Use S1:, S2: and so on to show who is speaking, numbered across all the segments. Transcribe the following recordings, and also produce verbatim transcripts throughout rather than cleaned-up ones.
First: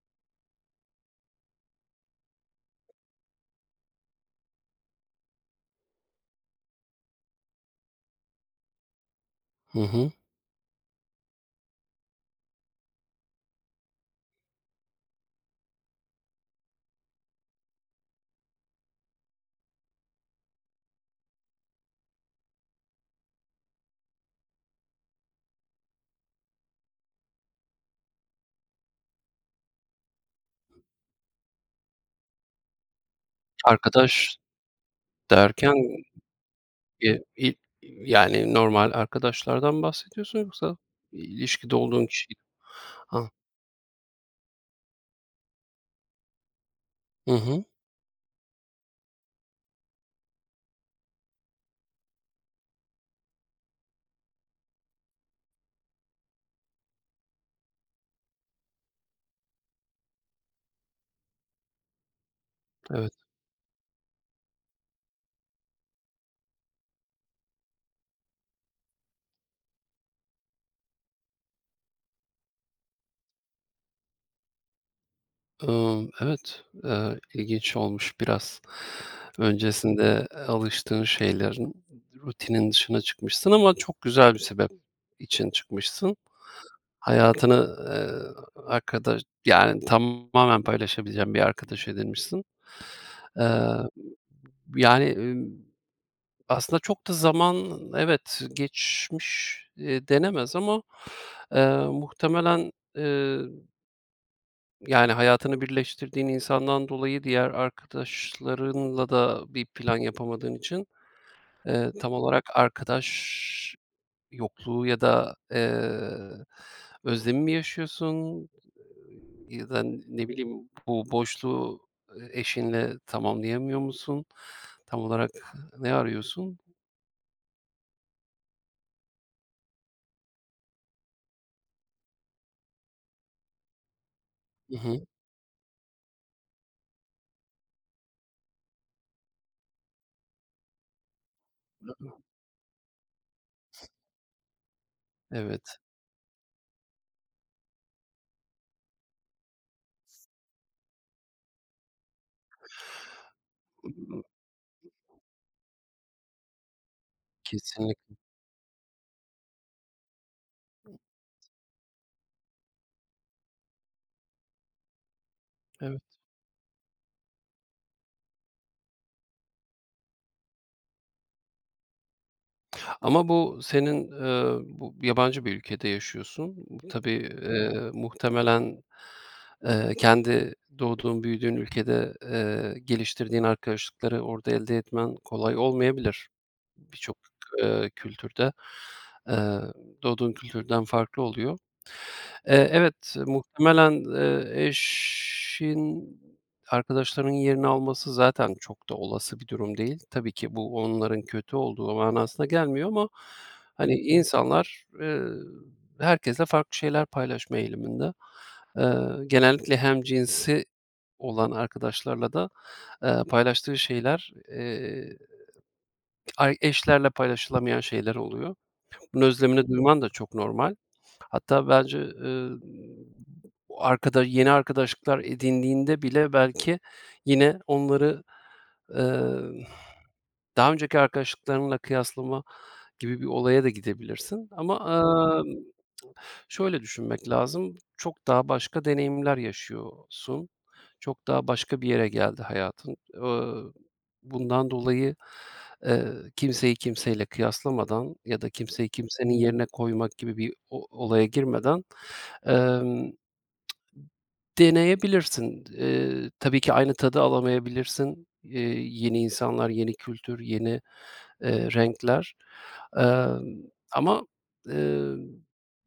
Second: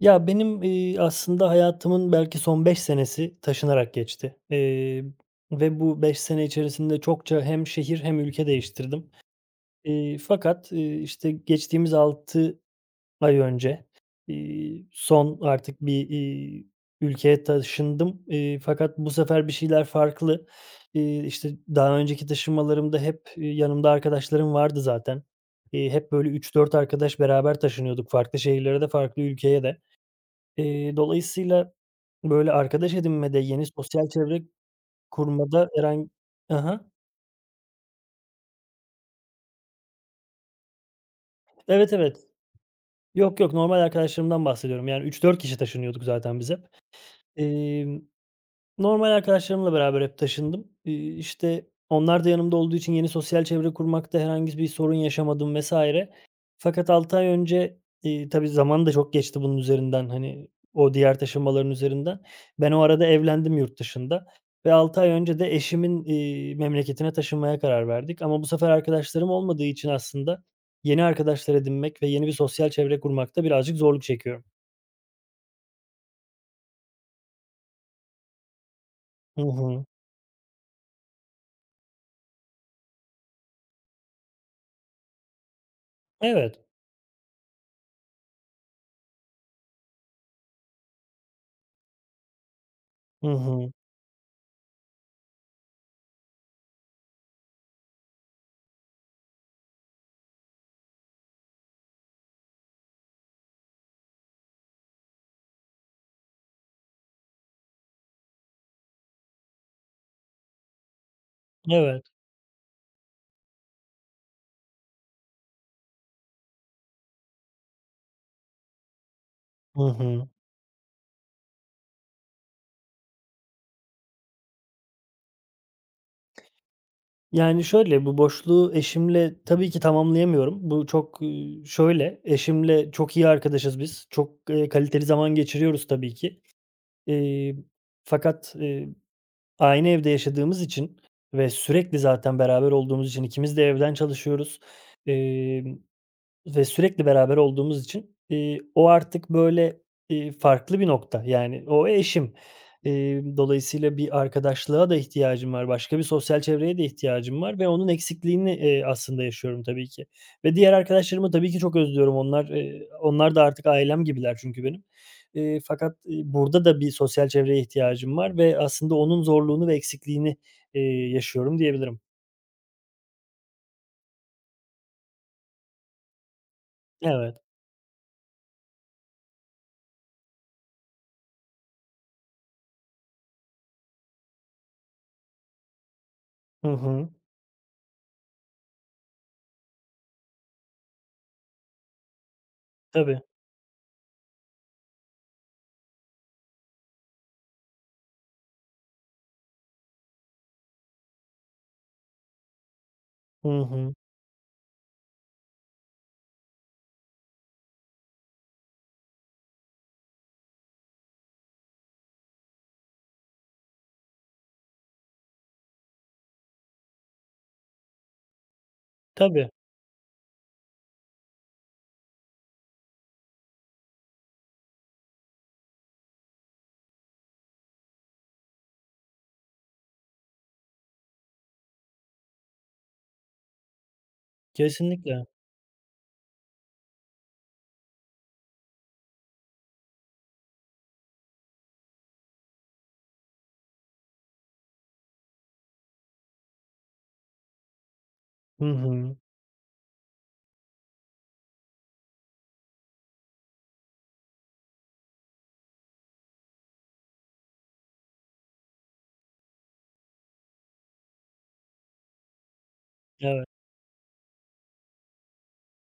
S1: Ya, benim, eee, aslında hayatımın belki son beş senesi taşınarak geçti, eee, ve bu beş sene içerisinde çokça hem şehir hem ülke değiştirdim.
S2: Hı hı.
S1: Eee, fakat, eee, işte, geçtiğimiz altı ay önce, iii, son artık bir, iii, ülkeye taşındım. Eee, fakat bu sefer bir şeyler farklı. İii, işte, daha önceki taşınmalarımda hep, eee, yanımda arkadaşlarım vardı zaten. İii, hep böyle üç dört arkadaş beraber taşınıyorduk farklı şehirlere de farklı ülkeye de. Eee, dolayısıyla, böyle, arkadaş edinmede, yeni sosyal
S2: Arkadaş
S1: çevre kurmada
S2: derken,
S1: herhangi... Hı hı.
S2: eee, i yani normal arkadaşlardan bahsediyorsun yoksa ilişkide
S1: Evet,
S2: olduğun
S1: evet.
S2: kişi? Ha,
S1: Yok, yok, normal arkadaşlarımdan bahsediyorum. Yani üç dört kişi taşınıyorduk zaten biz hep.
S2: hı hı,
S1: Emm Normal arkadaşlarımla beraber hep taşındım. İii, işte, onlar da yanımda olduğu için yeni sosyal çevre kurmakta herhangi bir sorun yaşamadım vesaire. Fakat altı ay önce, iii, tabii zaman da çok geçti bunun üzerinden, hani, o diğer taşınmaların üzerinden. Ben o arada
S2: evet.
S1: evlendim yurt dışında ve altı ay önce de eşimin, iii, memleketine taşınmaya karar verdik ama bu sefer arkadaşlarım olmadığı için aslında yeni arkadaşlar edinmek ve yeni bir sosyal çevre kurmakta birazcık zorluk çekiyorum.
S2: Imm, evet, eee, ilginç olmuş biraz.
S1: Hı hı.
S2: Öncesinde alıştığın şeylerin, rutinin dışına çıkmışsın ama çok güzel bir sebep için çıkmışsın.
S1: Evet.
S2: Hayatını, eee, arkadaş yani tamamen paylaşabileceğin bir arkadaş edinmişsin.
S1: Hı
S2: Eee,
S1: hı.
S2: yani, Aslında çok da zaman, evet, geçmiş, eee, denemez ama, eee, muhtemelen, eee, yani, hayatını birleştirdiğin insandan dolayı diğer arkadaşlarınla da bir plan yapamadığın için, eee, tam
S1: Evet.
S2: olarak arkadaş yokluğu ya da, eee, özlemi mi yaşıyorsun ya da
S1: Hı
S2: ne
S1: hı.
S2: bileyim bu boşluğu, eee, eşinle tamamlayamıyor musun? Tam olarak ne arıyorsun?
S1: Yani, şöyle, bu boşluğu eşimle tabii ki tamamlayamıyorum. Bu çok, ııı, şöyle, eşimle çok iyi arkadaşız biz. Çok, eee,
S2: Hı hı,
S1: kaliteli zaman geçiriyoruz tabii ki. Eee, fakat, eee, aynı evde yaşadığımız için ve sürekli zaten beraber olduğumuz için ikimiz de evden çalışıyoruz.
S2: evet.
S1: Emm ve sürekli beraber olduğumuz için, eee, o artık, böyle, eee, farklı bir nokta. Yani, o eşim. Eee, dolayısıyla bir arkadaşlığa da ihtiyacım var. Başka bir sosyal çevreye de ihtiyacım var ve onun
S2: Kesinlikle.
S1: eksikliğini, eee, aslında yaşıyorum tabii ki. Ve diğer arkadaşlarımı tabii ki çok özlüyorum. Onlar, eee, onlar da artık ailem gibiler çünkü benim. Eee, fakat,
S2: Evet.
S1: eee, burada da bir sosyal çevreye ihtiyacım var ve aslında onun zorluğunu ve eksikliğini, eee, yaşıyorum diyebilirim.
S2: Ama bu senin, eee, bu yabancı bir ülkede yaşıyorsun. Bu tabii,
S1: Evet.
S2: eee, muhtemelen, eee, kendi doğduğun, büyüdüğün ülkede, eee, geliştirdiğin arkadaşlıkları orada elde etmen kolay olmayabilir.
S1: Hı hı.
S2: Birçok, eee, kültürde, eee, doğduğun kültürden farklı oluyor. Eee, evet,
S1: Tabii.
S2: muhtemelen, eee, eşin arkadaşlarının yerini alması zaten çok da olası bir durum değil. Tabii ki bu onların kötü olduğu manasına gelmiyor ama,
S1: Hı
S2: hani,
S1: hı.
S2: insanlar, eee, herkesle farklı şeyler paylaşma eğiliminde. Eee, Genellikle hemcinsi olan arkadaşlarla da, eee, paylaştığı şeyler, eee, ay eşlerle paylaşılamayan şeyler oluyor. Bunun
S1: Tabii.
S2: özlemini duyman da çok normal. Hatta bence, ııı, arkada yeni arkadaşlıklar edindiğinde bile belki yine onları, emm, daha önceki arkadaşlıklarınla kıyaslama gibi bir olaya da gidebilirsin ama,
S1: Kesinlikle.
S2: emm, şöyle düşünmek lazım, çok daha başka deneyimler yaşıyorsun, çok daha başka bir yere geldi hayatın. Iıı, bundan dolayı, eee, kimseyi kimseyle kıyaslamadan ya da
S1: Hı
S2: kimseyi
S1: hı.
S2: kimsenin yerine koymak gibi bir o olaya girmeden Emm, deneyebilirsin. Eee, tabii ki aynı tadı alamayabilirsin. Eee, yeni insanlar, yeni kültür, yeni, eee, renkler.
S1: Evet.
S2: Emm, Ama, emm,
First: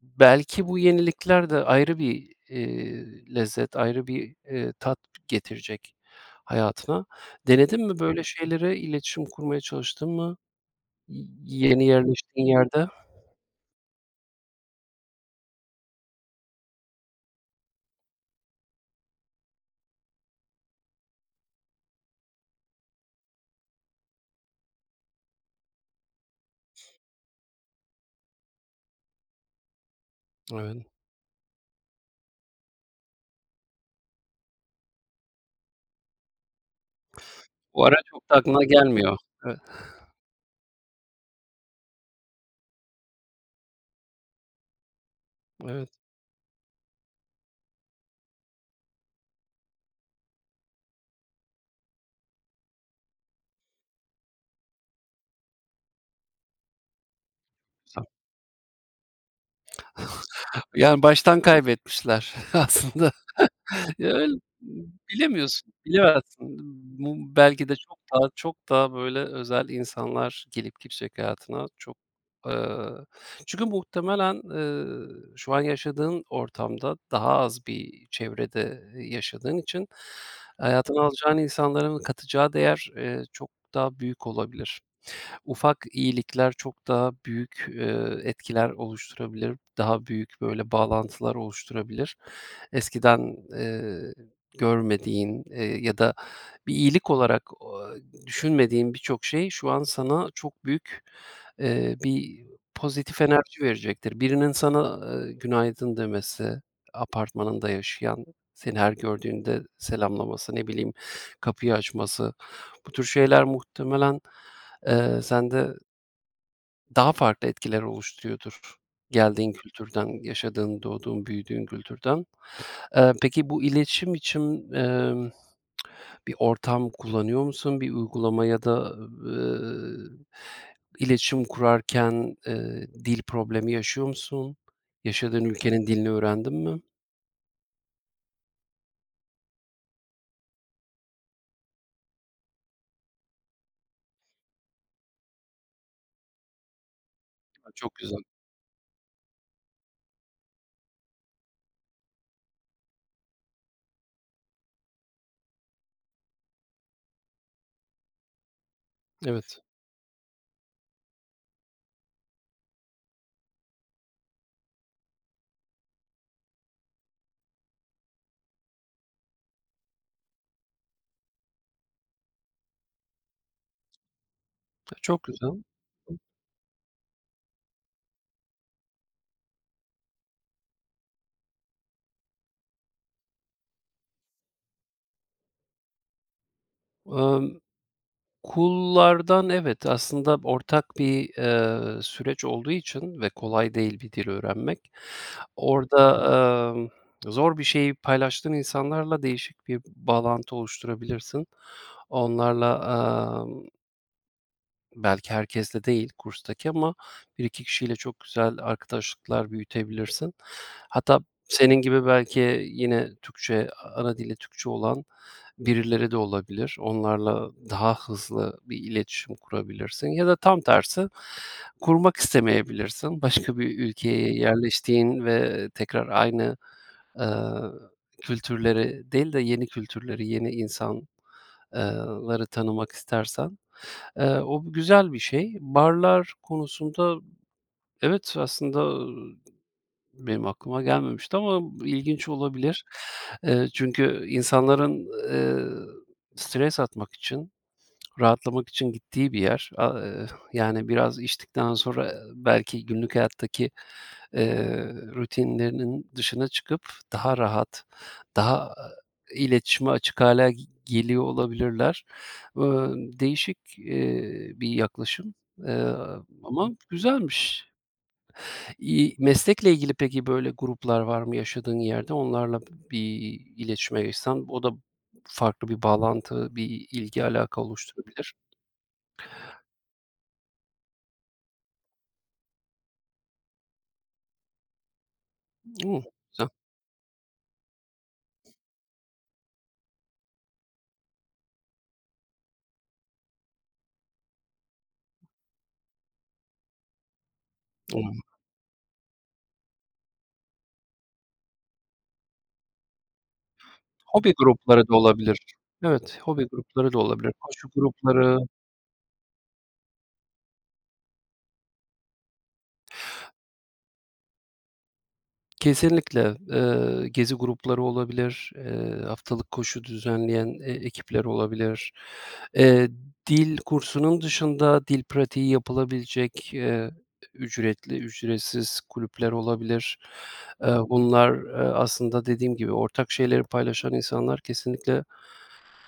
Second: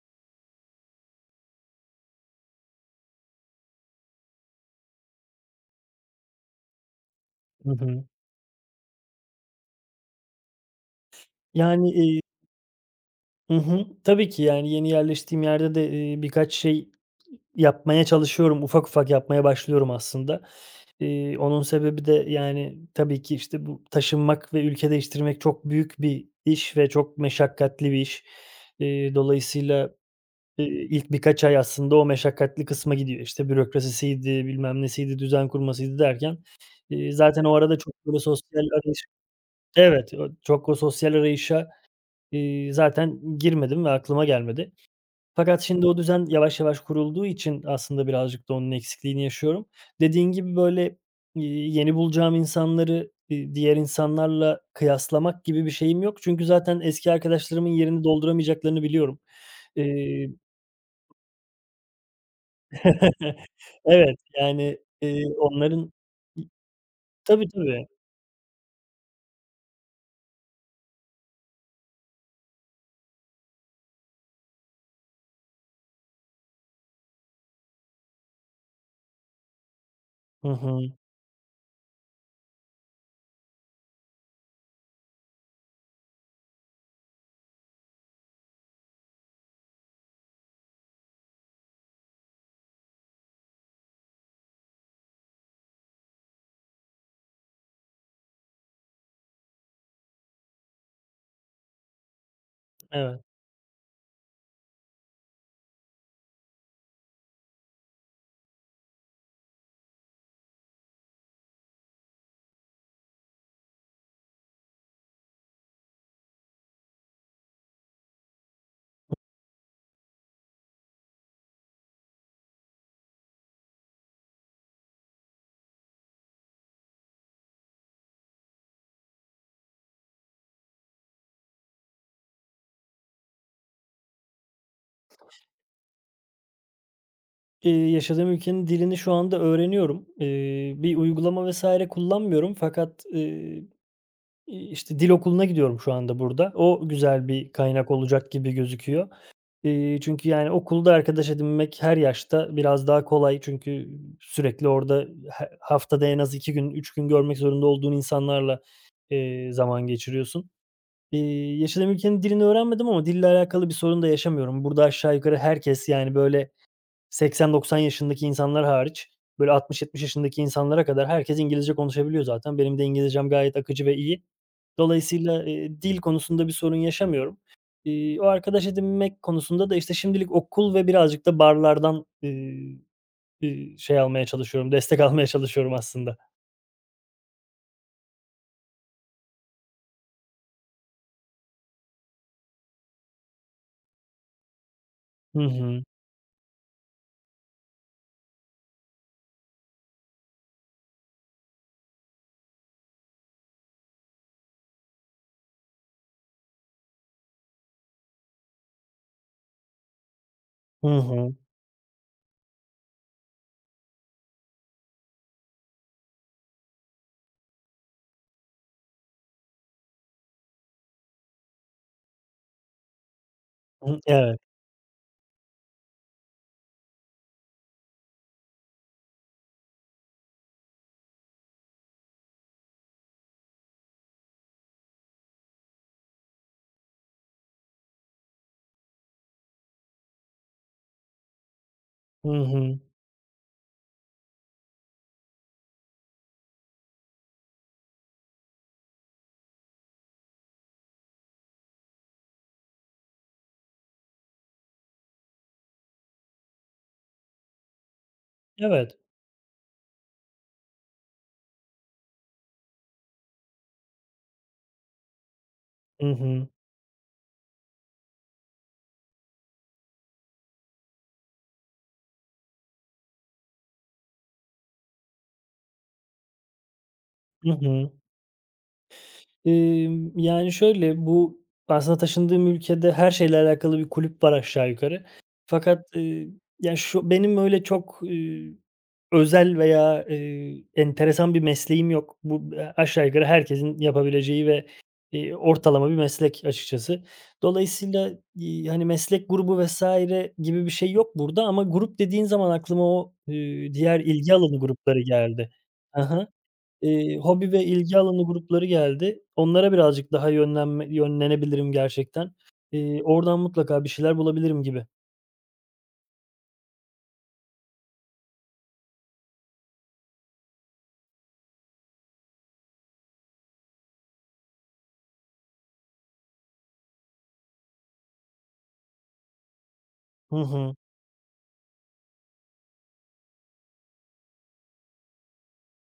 S2: belki bu yenilikler de ayrı bir, eee, lezzet, ayrı bir, eee, tat getirecek hayatına.
S1: Hı
S2: Denedin mi
S1: hı.
S2: böyle şeyleri? İletişim kurmaya çalıştın mı y yeni
S1: Yani, eee
S2: yerleştiğin yerde?
S1: Hı hı. Tabii ki, yani, yeni yerleştiğim yerde de, eee, birkaç şey yapmaya çalışıyorum. Ufak ufak yapmaya başlıyorum aslında. Eee, onun sebebi de, yani, tabii ki, işte, bu taşınmak ve ülke değiştirmek çok büyük bir iş ve çok meşakkatli bir iş. Eee, dolayısıyla, eee,
S2: Evet.
S1: ilk birkaç ay aslında o meşakkatli kısma gidiyor. İşte, bürokrasisiydi, bilmem nesiydi, düzen kurmasıydı derken, eee, zaten o arada
S2: Bu
S1: çok
S2: ara
S1: böyle
S2: çok da
S1: sosyal
S2: aklına
S1: arayış...
S2: gelmiyor. Evet,
S1: Evet, o çok o sosyal arayışa, iii, zaten girmedim ve aklıma gelmedi. Fakat şimdi
S2: evet.
S1: o düzen yavaş yavaş kurulduğu için aslında birazcık da onun eksikliğini yaşıyorum. Dediğin gibi, böyle, iii, yeni bulacağım insanları, iii, diğer insanlarla kıyaslamak gibi bir şeyim yok. Çünkü zaten eski arkadaşlarımın yerini dolduramayacaklarını biliyorum. Eee
S2: Yani, baştan kaybetmişler aslında. Ya,
S1: Evet,
S2: öyle
S1: yani, eee,
S2: bilemiyorsun,
S1: onların...
S2: bilemezsin. Bu
S1: Tabii,
S2: belki de
S1: tabii.
S2: çok daha çok daha, böyle, özel insanlar gelip gidecek hayatına. Çok, ııı çünkü muhtemelen, ııı, şu an yaşadığın ortamda daha az bir çevrede yaşadığın için
S1: Hı hı.
S2: hayatına alacağın insanların katacağı değer, eee, çok daha büyük olabilir. Ufak iyilikler çok daha büyük, eee, etkiler oluşturabilir, daha büyük, böyle, bağlantılar oluşturabilir. Eskiden, eee, görmediğin, eee, ya da bir iyilik olarak o düşünmediğin birçok şey şu an sana çok büyük, eee, bir pozitif
S1: Evet.
S2: enerji verecektir. Birinin sana, eee, günaydın demesi, apartmanında yaşayan, seni her gördüğünde selamlaması, ne bileyim, kapıyı açması, bu tür şeyler muhtemelen Eee, sende daha farklı etkiler oluşturuyordur geldiğin kültürden, yaşadığın, doğduğun, büyüdüğün kültürden. Eee, peki bu iletişim için, emm, bir ortam kullanıyor musun? Bir uygulama ya da, eee, iletişim kurarken, eee, dil problemi yaşıyor musun? Yaşadığın ülkenin dilini öğrendin mi?
S1: Eee, yaşadığım ülkenin dilini şu anda öğreniyorum. Eee, bir uygulama vesaire kullanmıyorum fakat, eee, iii, işte, dil okuluna gidiyorum şu anda burada. O güzel bir
S2: A,
S1: kaynak
S2: çok güzel.
S1: olacak gibi gözüküyor. Eee, çünkü, yani, okulda arkadaş edinmek her yaşta biraz daha kolay. Çünkü sürekli orada he haftada en az iki gün, üç gün görmek zorunda olduğun insanlarla, eee,
S2: Evet,
S1: zaman geçiriyorsun. Eee, yaşadığım ülkenin dilini öğrenmedim ama dille alakalı bir sorun da yaşamıyorum. Burada aşağı yukarı herkes, yani, böyle, seksen doksan yaşındaki insanlar hariç, böyle altmış yetmiş yaşındaki insanlara kadar herkes İngilizce konuşabiliyor zaten. Benim de İngilizcem gayet akıcı ve iyi.
S2: çok
S1: Dolayısıyla,
S2: güzel.
S1: eee, dil konusunda bir sorun yaşamıyorum. İii, o arkadaş edinmek konusunda da, işte, şimdilik okul ve birazcık da barlardan, eee, eee, şey almaya çalışıyorum, destek almaya çalışıyorum aslında.
S2: Emm Kullardan evet, aslında ortak bir, eee, süreç olduğu için ve kolay değil bir dil öğrenmek,
S1: Hı hı.
S2: orada, emm, zor bir şeyi paylaştığın insanlarla değişik bir bağlantı oluşturabilirsin. Onlarla, emm, belki herkesle değil kurstaki ama bir iki kişiyle çok güzel arkadaşlıklar büyütebilirsin.
S1: Hı
S2: Hatta
S1: hı.
S2: senin gibi belki yine Türkçe, ana dili Türkçe olan, birileri de olabilir. Onlarla daha hızlı bir iletişim kurabilirsin ya da tam tersi kurmak istemeyebilirsin. Başka bir
S1: Hı
S2: ülkeye
S1: evet.
S2: yerleştiğin ve tekrar aynı, eee, kültürleri değil de yeni kültürleri, yeni insanları tanımak istersen. Eee, o güzel bir şey. Barlar konusunda evet, aslında benim aklıma gelmemişti ama ilginç
S1: Hı hı.
S2: olabilir. Eee, çünkü insanların, eee, stres atmak için rahatlamak için gittiği bir yer. A eee, Yani biraz içtikten sonra belki günlük hayattaki, eee, rutinlerinin dışına çıkıp daha rahat, daha
S1: Evet.
S2: e, iletişime açık hale g geliyor olabilirler. Iıı, Değişik, eee, bir yaklaşım, eee,
S1: Hı hı.
S2: ama güzelmiş. İii, meslekle ilgili peki böyle gruplar var mı yaşadığın yerde? Onlarla bir iletişime geçsen o da farklı bir bağlantı, bir ilgi
S1: Hı
S2: alaka
S1: hı.
S2: oluşturabilir.
S1: Emm, yani, şöyle, bu aslında taşındığım ülkede her şeyle alakalı bir kulüp var aşağı yukarı. Fakat,
S2: Hımm.
S1: eee, ya, şu benim öyle çok, eee, özel veya, eee, enteresan bir mesleğim yok. Bu b aşağı yukarı herkesin yapabileceği ve, eee, ortalama bir meslek açıkçası. Dolayısıyla,
S2: Imm,
S1: iii, hani, meslek grubu vesaire gibi bir şey yok burada ama grup dediğin zaman aklıma o, eee, diğer
S2: Hobi
S1: ilgi alanı
S2: grupları da
S1: grupları
S2: olabilir.
S1: geldi. Hı
S2: Evet,
S1: hı.
S2: hobi grupları da
S1: Eee,
S2: olabilir.
S1: hobi ve
S2: Koşu
S1: ilgi alanı
S2: grupları
S1: grupları geldi. Onlara birazcık daha yönlenme yönlenebilirim gerçekten. Eee, oradan mutlaka bir şeyler bulabilirim gibi.
S2: kesinlikle, eee, gezi grupları olabilir, eee, haftalık koşu düzenleyen, eee, ekipler olabilir. Eee, Dil kursunun dışında dil pratiği yapılabilecek, eee, ücretli, ücretsiz kulüpler olabilir.
S1: Hı hı.
S2: Eee, bunlar, eee, aslında dediğim gibi ortak şeyleri paylaşan insanlar kesinlikle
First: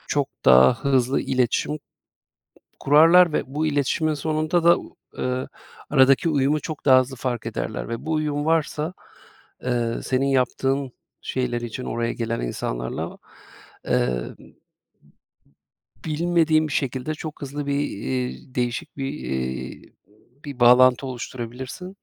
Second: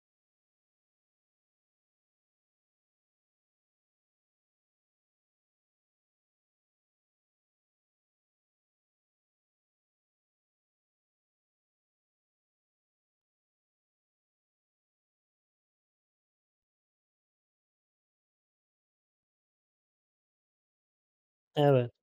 S2: çok daha hızlı iletişim kurarlar ve bu iletişimin sonunda da, eee, aradaki uyumu çok daha hızlı fark ederler ve bu uyum varsa, eee, senin yaptığın şeyler için oraya gelen insanlarla, eee, bilmediğin bir şekilde çok hızlı bir, iii, değişik bir, iii, bir bağlantı
S1: Evet,
S2: oluşturabilirsin.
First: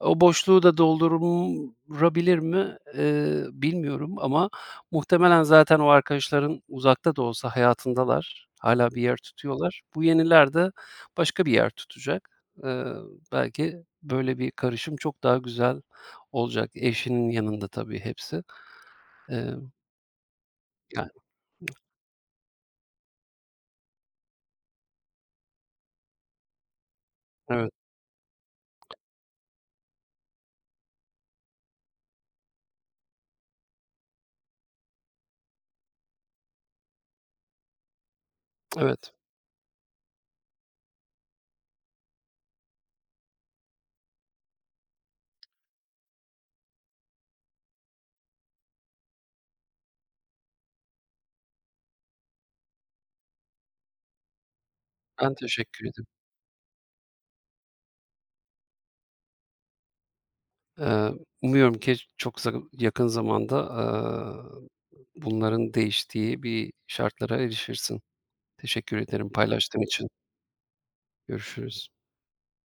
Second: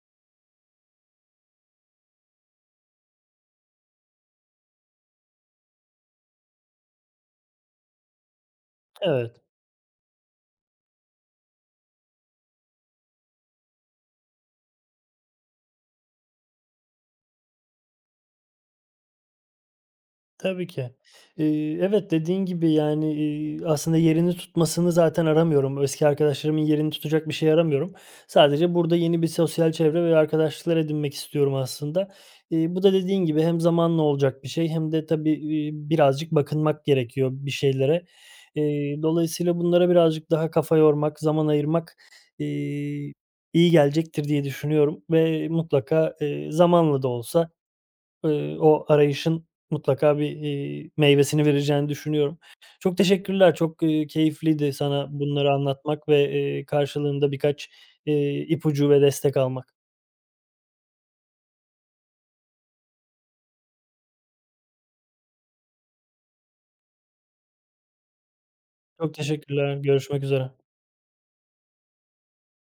S2: O boşluğu da doldurabilir mi, eee, bilmiyorum ama muhtemelen zaten o arkadaşların uzakta da olsa hayatındalar. Hala bir yer
S1: evet.
S2: tutuyorlar. Bu yeniler de başka bir yer tutacak. Eee, belki böyle bir karışım çok daha güzel olacak. Eşinin yanında tabii hepsi. Eee,
S1: Tabii ki.
S2: yani
S1: Eee, evet, dediğin gibi, yani, iii, aslında yerini tutmasını zaten aramıyorum. Eski arkadaşlarımın yerini tutacak bir şey
S2: Evet,
S1: aramıyorum. Sadece burada yeni bir sosyal çevre ve arkadaşlıklar edinmek istiyorum aslında. İii, bu da dediğin gibi hem zamanla olacak bir şey hem de tabii, iii, birazcık bakınmak gerekiyor bir şeylere. Eee,
S2: evet.
S1: dolayısıyla bunlara birazcık daha kafa yormak, zaman ayırmak, iii, iyi gelecektir diye düşünüyorum ve mutlaka, eee, zamanla da olsa... Eee, o arayışın mutlaka bir, iii, meyvesini vereceğini düşünüyorum. Çok teşekkürler. Çok, eee, keyifliydi sana
S2: Ben
S1: bunları
S2: teşekkür ederim.
S1: anlatmak ve, eee, karşılığında birkaç, eee, ipucu ve destek almak.
S2: Eee, Umuyorum ki çok za yakın zamanda, eee, bunların değiştiği bir şartlara erişirsin. Teşekkür
S1: Çok
S2: ederim
S1: teşekkürler.
S2: paylaştığın için.
S1: Görüşmek üzere.
S2: Görüşürüz.